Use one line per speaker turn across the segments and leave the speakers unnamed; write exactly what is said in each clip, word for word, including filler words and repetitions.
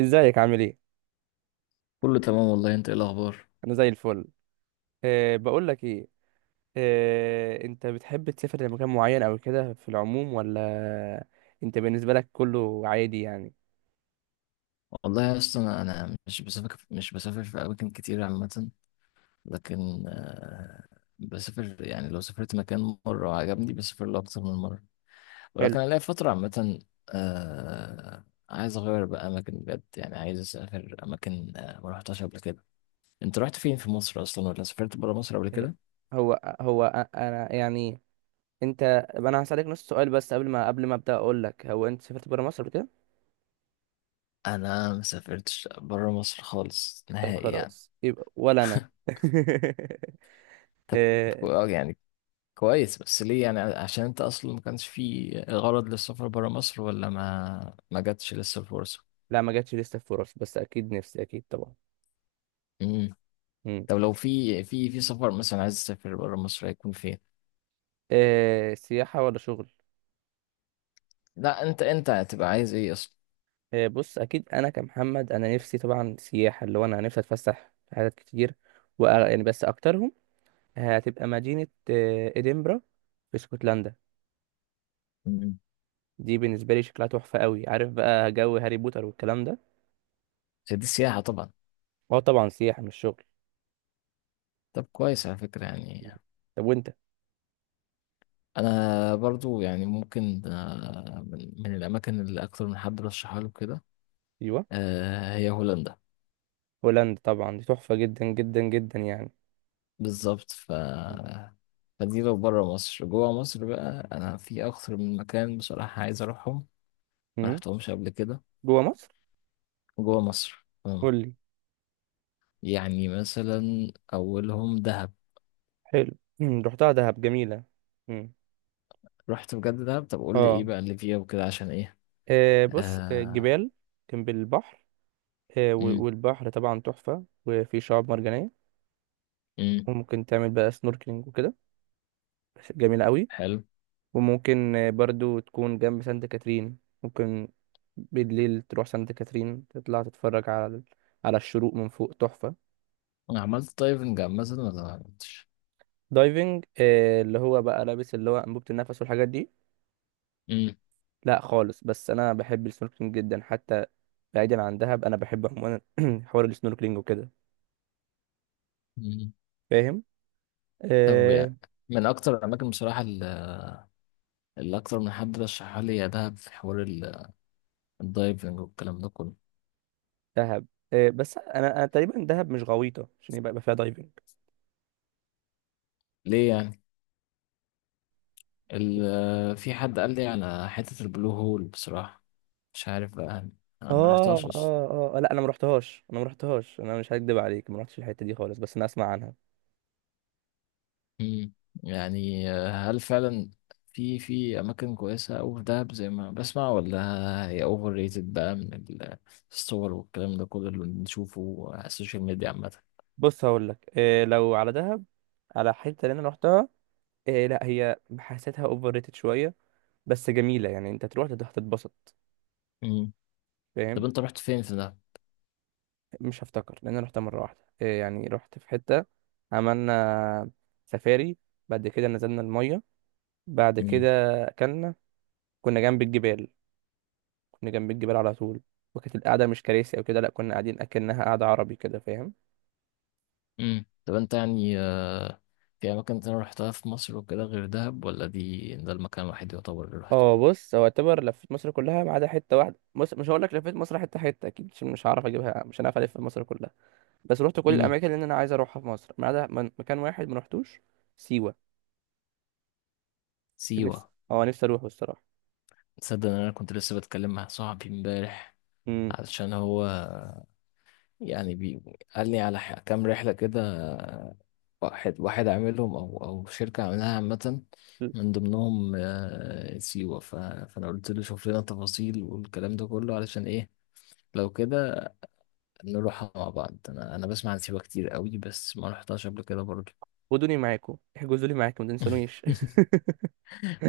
ازيك عامل ايه؟
كله تمام والله، انت ايه الاخبار؟
انا زي الفل. أه، بقول لك ايه. أه، انت بتحب تسافر لمكان معين او كده في العموم ولا انت بالنسبه لك كله عادي يعني؟
والله يا اسطى، انا أنا مش بسافر مش بسافر في اماكن كتير عامه. لكن آه، بسافر يعني، لو سافرت مكان مره وعجبني بسافر له اكتر من مره.
حلو.
ولكن انا ليا فتره عامه، آه، عايز اغير بقى اماكن بجد، يعني عايز اسافر اماكن آه، ما رحتهاش قبل كده. انت رحت فين في مصر اصلا، ولا سافرت بره مصر قبل
هي-
كده؟
هو هو أ- انا يعني. انت. انا هسالك نص سؤال بس قبل ما قبل ما ابدا اقول لك، هو انت سافرت بره مصر قبل كده؟
انا ما سافرتش بره مصر خالص،
طب
نهائي يعني.
خلاص يبقى ولا انا
طب،
أه.
يعني كويس، بس ليه يعني؟ عشان انت اصلا ما كانش في غرض للسفر برا مصر، ولا ما ما جاتش لسه الفرصه؟
لا ما جاتش لسه فرص، بس اكيد نفسي، اكيد طبعا.
امم.
مم.
طب لو في في في سفر مثلا، عايز تسافر برا مصر، هيكون فين؟
أه، سياحه ولا شغل؟
لا، انت انت هتبقى عايز ايه اصلا؟
آه، بص اكيد انا كمحمد انا نفسي طبعا سياحه، اللي هو انا نفسي اتفسح في حاجات كتير. و يعني بس اكترهم هتبقى مدينه آه، ادنبرا في اسكتلندا.
امم.
دي بالنسبه لي شكلها تحفه قوي، عارف بقى جو هاري بوتر والكلام ده.
دي سياحه طبعا.
هو طبعا سياحه مش شغل.
طب كويس على فكره يعني.
طب وانت؟
انا برضو يعني ممكن، آه، من من الاماكن اللي اكتر من حد رشحها له كده،
ايوه.
آه، هي هولندا.
هولندا طبعا دي تحفه جدا جدا جدا يعني.
بالظبط. ف فدي لو بره مصر. جوه مصر بقى انا في اكتر من مكان بصراحة عايز اروحهم، ما
مم.
رحتهمش قبل كده.
جوه مصر؟
جوه مصر، أه.
قول لي.
يعني مثلا اولهم دهب.
حلو. مم. رحتها دهب جميله. مم.
رحت بجد دهب؟ طب قول لي ايه
اه.
بقى اللي فيها وكده، عشان ايه؟
آه، بص، آه،
آه.
جبال جنب البحر، آه، و-
امم.
والبحر طبعا تحفة وفي شعاب مرجانية.
امم.
وممكن تعمل بقى سنوركلينج وكده، بس جميلة قوي.
حلو.
وممكن آه، برضو تكون جنب سانت كاترين. ممكن بالليل تروح سانت كاترين تطلع تتفرج على ال- على الشروق من فوق، تحفة.
انا عملت دايفنج مثلا، ولا ما عملتش؟
دايفنج؟ آه، اللي هو بقى لابس اللي هو أنبوبة النفس والحاجات دي.
امم.
لا خالص، بس أنا بحب السنوركلينج جدا حتى، بعيدا عن دهب أنا بحب عموما حوار السنوركلينج وكده،
أمم.
فاهم.
طب
آه.
يعني من اكتر الاماكن بصراحة اللي اللي اكتر من حد رشحها لي يا دهب، في حوار ال- الدايفنج والكلام ده كله.
دهب، إيه، بس انا انا تقريبا دهب مش غويطه عشان يبقى يبقى فيها دايفنج.
ليه يعني؟ ال في حد قال لي على حتة البلو هول بصراحة، مش عارف بقى، أنا ما
اه
رحتهاش أصلا.
اه اه، لا انا ما رحتهاش، انا ما رحتهاش انا مش هكدب عليك، ما رحتش الحته دي خالص، بس انا اسمع عنها.
مم. يعني آه، هل فعلا في في أماكن كويسة أوي في دهب زي ما بسمع، ولا هي أوفر ريتد بقى من ال- الصور والكلام ده كله اللي بنشوفه على السوشيال ميديا عامة؟
بص هقول لك إيه، لو على دهب، على حته اللي انا رحتها، إيه لا هي حسيتها اوفر ريتد شويه، بس جميله يعني انت تروح تت- هتتبسط،
مم. طب
فاهم.
أنت رحت فين في دهب؟
مش هفتكر لان انا رحتها مره واحده، إيه يعني، رحت في حته، عملنا سفاري، بعد كده نزلنا الميه، بعد
مم.
كده اكلنا، كنا جنب الجبال، كنا جنب الجبال على طول. وكانت القعدة مش كراسي أو كده، لأ كنا قاعدين أكنها قعدة عربي كده، فاهم.
مم. طب أنت يعني، آه، في أماكن تانية رحتها في مصر وكده غير دهب، ولا دي ده المكان الوحيد يعتبر اللي رحته؟
اه بص، هو اعتبر لفيت مصر كلها ما عدا حتة واحدة. بص مش هقول لك لفيت مصر حتة حتة، أكيد مش مش هعرف أجيبها، مش هنعرف ألف مصر كلها. بس رحت كل
مم.
الأماكن اللي أنا عايز أروحها في مصر ما عدا من- مكان واحد ما رحتوش. سيوة. نفسي
سيوة.
اه نفسي أروحه الصراحة.
تصدق ان انا كنت لسه بتكلم مع صاحبي امبارح،
امم.
علشان هو يعني بي... قال لي على ح- كام رحله كده، واحد واحد عاملهم، او او شركه عاملاها عامه، من ضمنهم آه، سيوه. ف... فانا قلت له شوف لنا تفاصيل والكلام ده كله علشان ايه، لو كده نروحها مع بعض. انا انا بسمع عن سيوه كتير قوي، بس ما رحتهاش قبل كده برضه.
خدوني معاكم، احجزوا لي معاكم، ما تنسونيش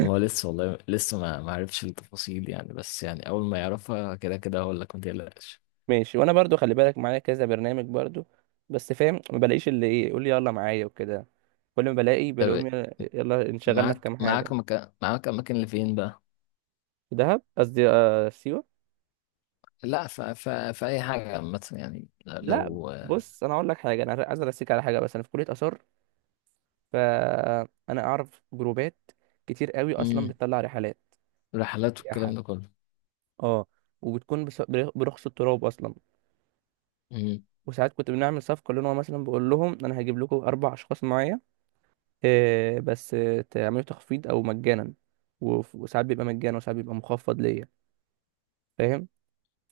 ما هو لسه والله، لسه ما ما عرفش التفاصيل يعني، بس يعني اول ما يعرفها كده كده هقول لك، ما تقلقش.
ماشي، وانا برضو خلي بالك معايا كذا برنامج برضو، بس فاهم ما بلاقيش اللي ايه، يقول لي يلا معايا وكده. كل ما بلاقي
طب
بلاقيهم يلا يلا، انشغلنا في
معاك
كام
معاك
حاجه.
مكان معاك اماكن لفين بقى؟
دهب، قصدي آه سيوه.
لا، ف... ف... في اي حاجه عامه يعني،
لا،
لو
بص انا اقول لك حاجه، انا عايز ارسيك على حاجه، بس انا في كليه اثار، فانا اعرف جروبات كتير قوي اصلا
مم.
بتطلع رحلات
رحلات والكلام
سياحه،
ده كله.
اه، وبتكون بس- برخص التراب اصلا.
مم.
وساعات كنت بنعمل صفقه، اللي هو مثلا بقول لهم انا هجيب لكم اربع اشخاص معايا، آه، بس آه، تعمله تخفيض او مجانا. وف- وساعات بيبقى مجانا وساعات بيبقى مخفض ليا، فاهم.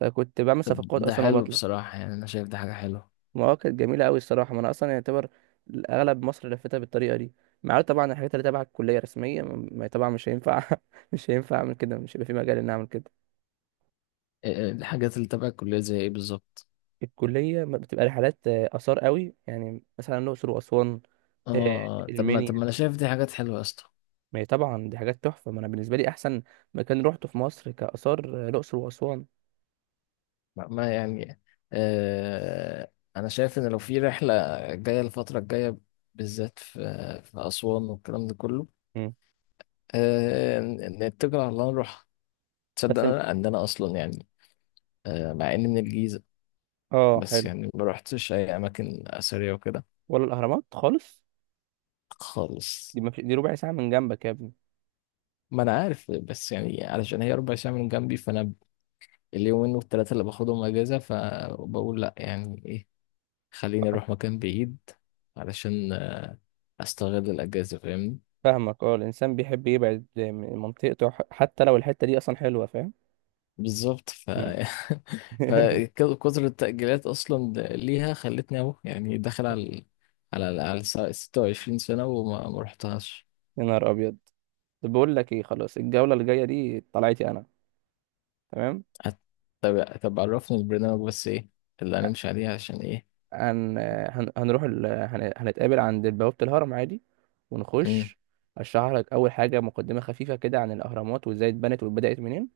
فكنت بعمل
طب
صفقات
ده
اصلا
حلو
وبطلع.
بصراحه يعني، انا شايف دي حاجه حلوه.
المواقع كانت جميله قوي الصراحه. ما انا اصلا يعتبر اغلب مصر لفتها بالطريقه دي، مع طبعا الحاجات اللي تبع الكليه رسميه، م- ما طبعا مش هينفع مش هينفع اعمل كده، مش هيبقى في مجال ان اعمل كده.
إيه- إيه الحاجات اللي تبع الكليه زي ايه بالظبط؟
الكليه ما بتبقى رحلات آه، اثار قوي، يعني مثلا الاقصر واسوان، آه،
اه، طب ما طب ما
المنيا.
انا شايف دي حاجات حلوه يا اسطى.
ما هي طبعا دي حاجات تحفه. ما انا بالنسبه لي احسن مكان روحته في مصر كاثار آه، الاقصر واسوان.
ما ما يعني. آه... انا شايف ان لو في رحله جايه الفتره الجايه، بالذات في في اسوان والكلام ده كله،
مم.
آه... ن- نتكل على الله نروح. تصدق
بس
انا ان انا اصلا يعني، آه، مع اني من الجيزة،
اه
بس
حلو.
يعني ما رحتش اي اماكن اثرية وكده
ولا الاهرامات خالص؟
خالص.
دي ما في، دي ربع ساعه من جنبك يا ابني.
ما انا عارف، بس يعني علشان هي ربع ساعة من جنبي، فانا اليومين والتلاتة اللي باخدهم اجازة، فبقول لا يعني ايه، خليني
آه،
اروح مكان بعيد علشان استغل الاجازة فاهمني.
فاهمك، اه الانسان بيحب يبعد من منطقته، ح- حتى لو الحته دي اصلا حلوه، فاهم.
بالظبط. ف
مم.
فكثر التأجيلات اصلا ليها خلتني اهو، يعني داخل على على على 26 سنة، وما ما رحتهاش.
يا نهار ابيض. طب بقول لك ايه، خلاص الجوله الجايه دي طلعتي انا. تمام.
أت- طب طب عرفني البرنامج بس، ايه اللي هنمشي عليه عشان ايه؟
هن... هن... هنروح ال... هن... هنتقابل عند بوابه الهرم عادي،
مم.
ونخش. اشرح لك اول حاجه مقدمه خفيفه كده عن الاهرامات وازاي اتبنت وبدات منين،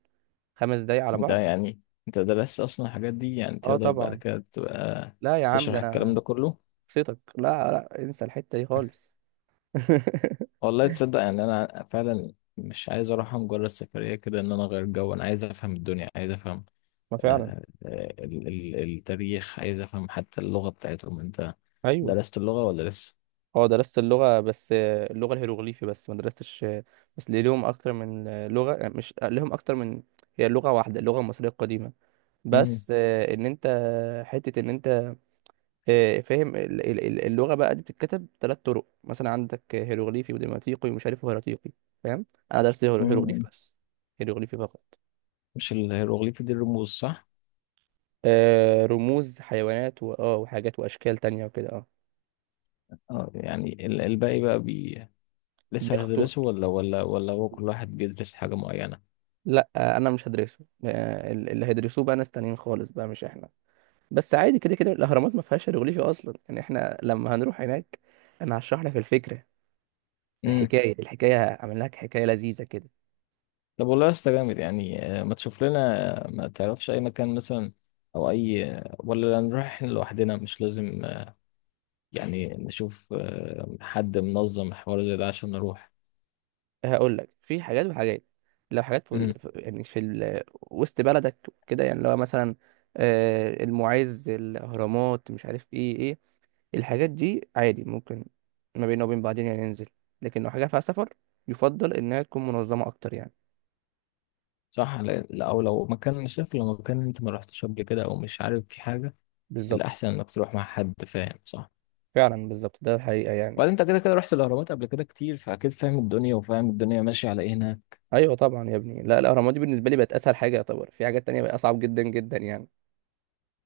خمس دقايق على
انت
بعض.
يعني انت درست اصلا الحاجات دي، يعني
اه
تقدر بعد
طبعا.
كده تبقى
لا يا عم ده
تشرح الكلام
انا
ده كله؟
شخصيتك، لا لا انسى الحتة دي خالص
والله تصدق يعني انا فعلا مش عايز اروح مجرد سفرية كده، ان انا اغير جو. انا عايز افهم الدنيا، عايز افهم
ما فعلا.
آه، آه، ال- ال- التاريخ، عايز افهم حتى اللغة بتاعتهم. انت
ايوه.
درست اللغة ولا لسه؟
اه درست اللغة، بس آه، اللغة الهيروغليفي بس، ما درستش آه، بس ليه، لهم اكتر من آه، لغة، آه، مش آه، لهم اكتر من. هي لغة واحدة، اللغة المصرية القديمة،
مم.
بس آه، ان انت حتة ان انت آه، فاهم ال- ال- ال- اللغة بقى دي بتتكتب ثلاث طرق، مثلا عندك آه، هيروغليفي وديماتيقي ومش عارف هيراتيقي، فاهم. انا درست هيرو-
مم.
هيروغليفي بس، هيروغليفي فقط.
مش الهيروغليفي دي الرموز، صح؟
آه، رموز حيوانات و... اه وحاجات واشكال تانية وكده اه.
اه، يعني ال- الباقي بقى لسه
بياخدوا،
هتدرسه، ولا ولا ولا هو كل واحد بيدرس حاجة معينة؟
لا آه، انا مش هدرسه، آه، اللي هيدرسوه بقى ناس تانيين خالص بقى مش احنا. بس عادي كده كده الاهرامات ما فيهاش هيروغليفي اصلا، يعني احنا لما هنروح هناك انا هشرح لك الفكره،
امم.
الحكايه، الحكايه هعمل لك حكايه لذيذه كده.
طب والله يا اسطى جامد يعني، آه، ما تشوف لنا، آه، ما تعرفش اي مكان مثلا، او اي آه، ولا نروح إحنا لوحدنا، مش لازم، آه، يعني نشوف آه، حد منظم الحوار زي ده عشان نروح.
هقول لك في حاجات وحاجات. لو حاجات في
امم.
ال... في- يعني في ال... وسط بلدك كده، يعني لو مثلا آه، المعز، الاهرامات، مش عارف ايه ايه، الحاجات دي عادي ممكن ما بيننا وبين بعضين يعني ننزل. لكن لو حاجه فيها سفر يفضل انها تكون منظمه اكتر يعني.
صح، لا، لا، او لو مكان مش عارف لو مكان انت ما رحتش قبل كده، او مش عارف في حاجة.
بالظبط.
الاحسن انك تروح مع حد فاهم، صح؟
فعلا بالظبط ده الحقيقة يعني.
وبعدين انت كده كده رحت الاهرامات قبل كده كتير، فاكيد فاهم الدنيا وفاهم الدنيا ماشية على ايه هناك.
ايوه طبعا يا ابني، لا الاهرامات دي بالنسبة لي بقت اسهل حاجة يعتبر، في حاجات تانية بقت اصعب جدا جدا يعني.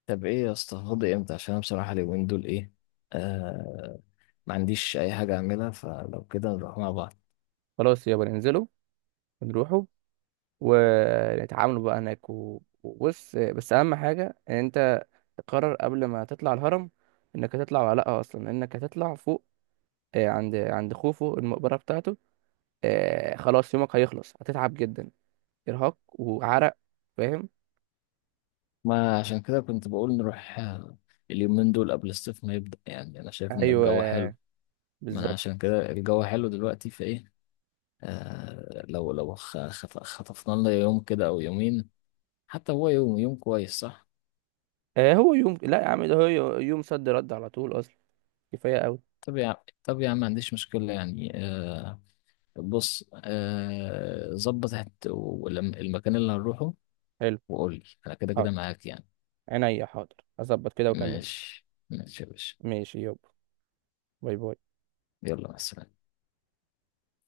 طب ايه يا اسطى، فاضي امتى؟ عشان انا بصراحه اليومين دول، ايه، آه ما عنديش اي حاجه اعملها، فلو كده نروح مع بعض.
خلاص يابا ننزلوا ونروحوا ونتعاملوا بقى هناك، و- وبص، بس اهم حاجة ان انت تقرر قبل ما تطلع الهرم انك هتطلع ولا لا، اصلا انك هتطلع فوق آه، عند عند خوفو، المقبرة بتاعته، آه، خلاص يومك هيخلص، هتتعب جدا، ارهاق وعرق، فاهم.
ما عشان كده كنت بقول نروح، آه، اليومين دول قبل الصيف ما يبدا، يعني انا شايف ان
ايوه
الجو حلو. ما انا
بالظبط.
عشان كده الجو حلو دلوقتي فايه. آه لو لو خ- خط- خطفنا لنا يوم كده او يومين، حتى هو يوم، يوم كويس صح؟
آه، هو يوم، لا يا عم ده هو يوم صد رد على طول اصلا، كفاية أوي.
طب يا عم طب يا عم ما عنديش مشكله يعني، آه بص، آه ظبط هت- ولم- المكان اللي هنروحه،
حلو.
وقول لي، انا كده كده
حاضر،
معاك يعني.
عينيا حاضر، أظبط كده وأكلمك.
ماشي، ماشي يا باشا.
ماشي يابا، باي باي.
يلا، مع السلامة.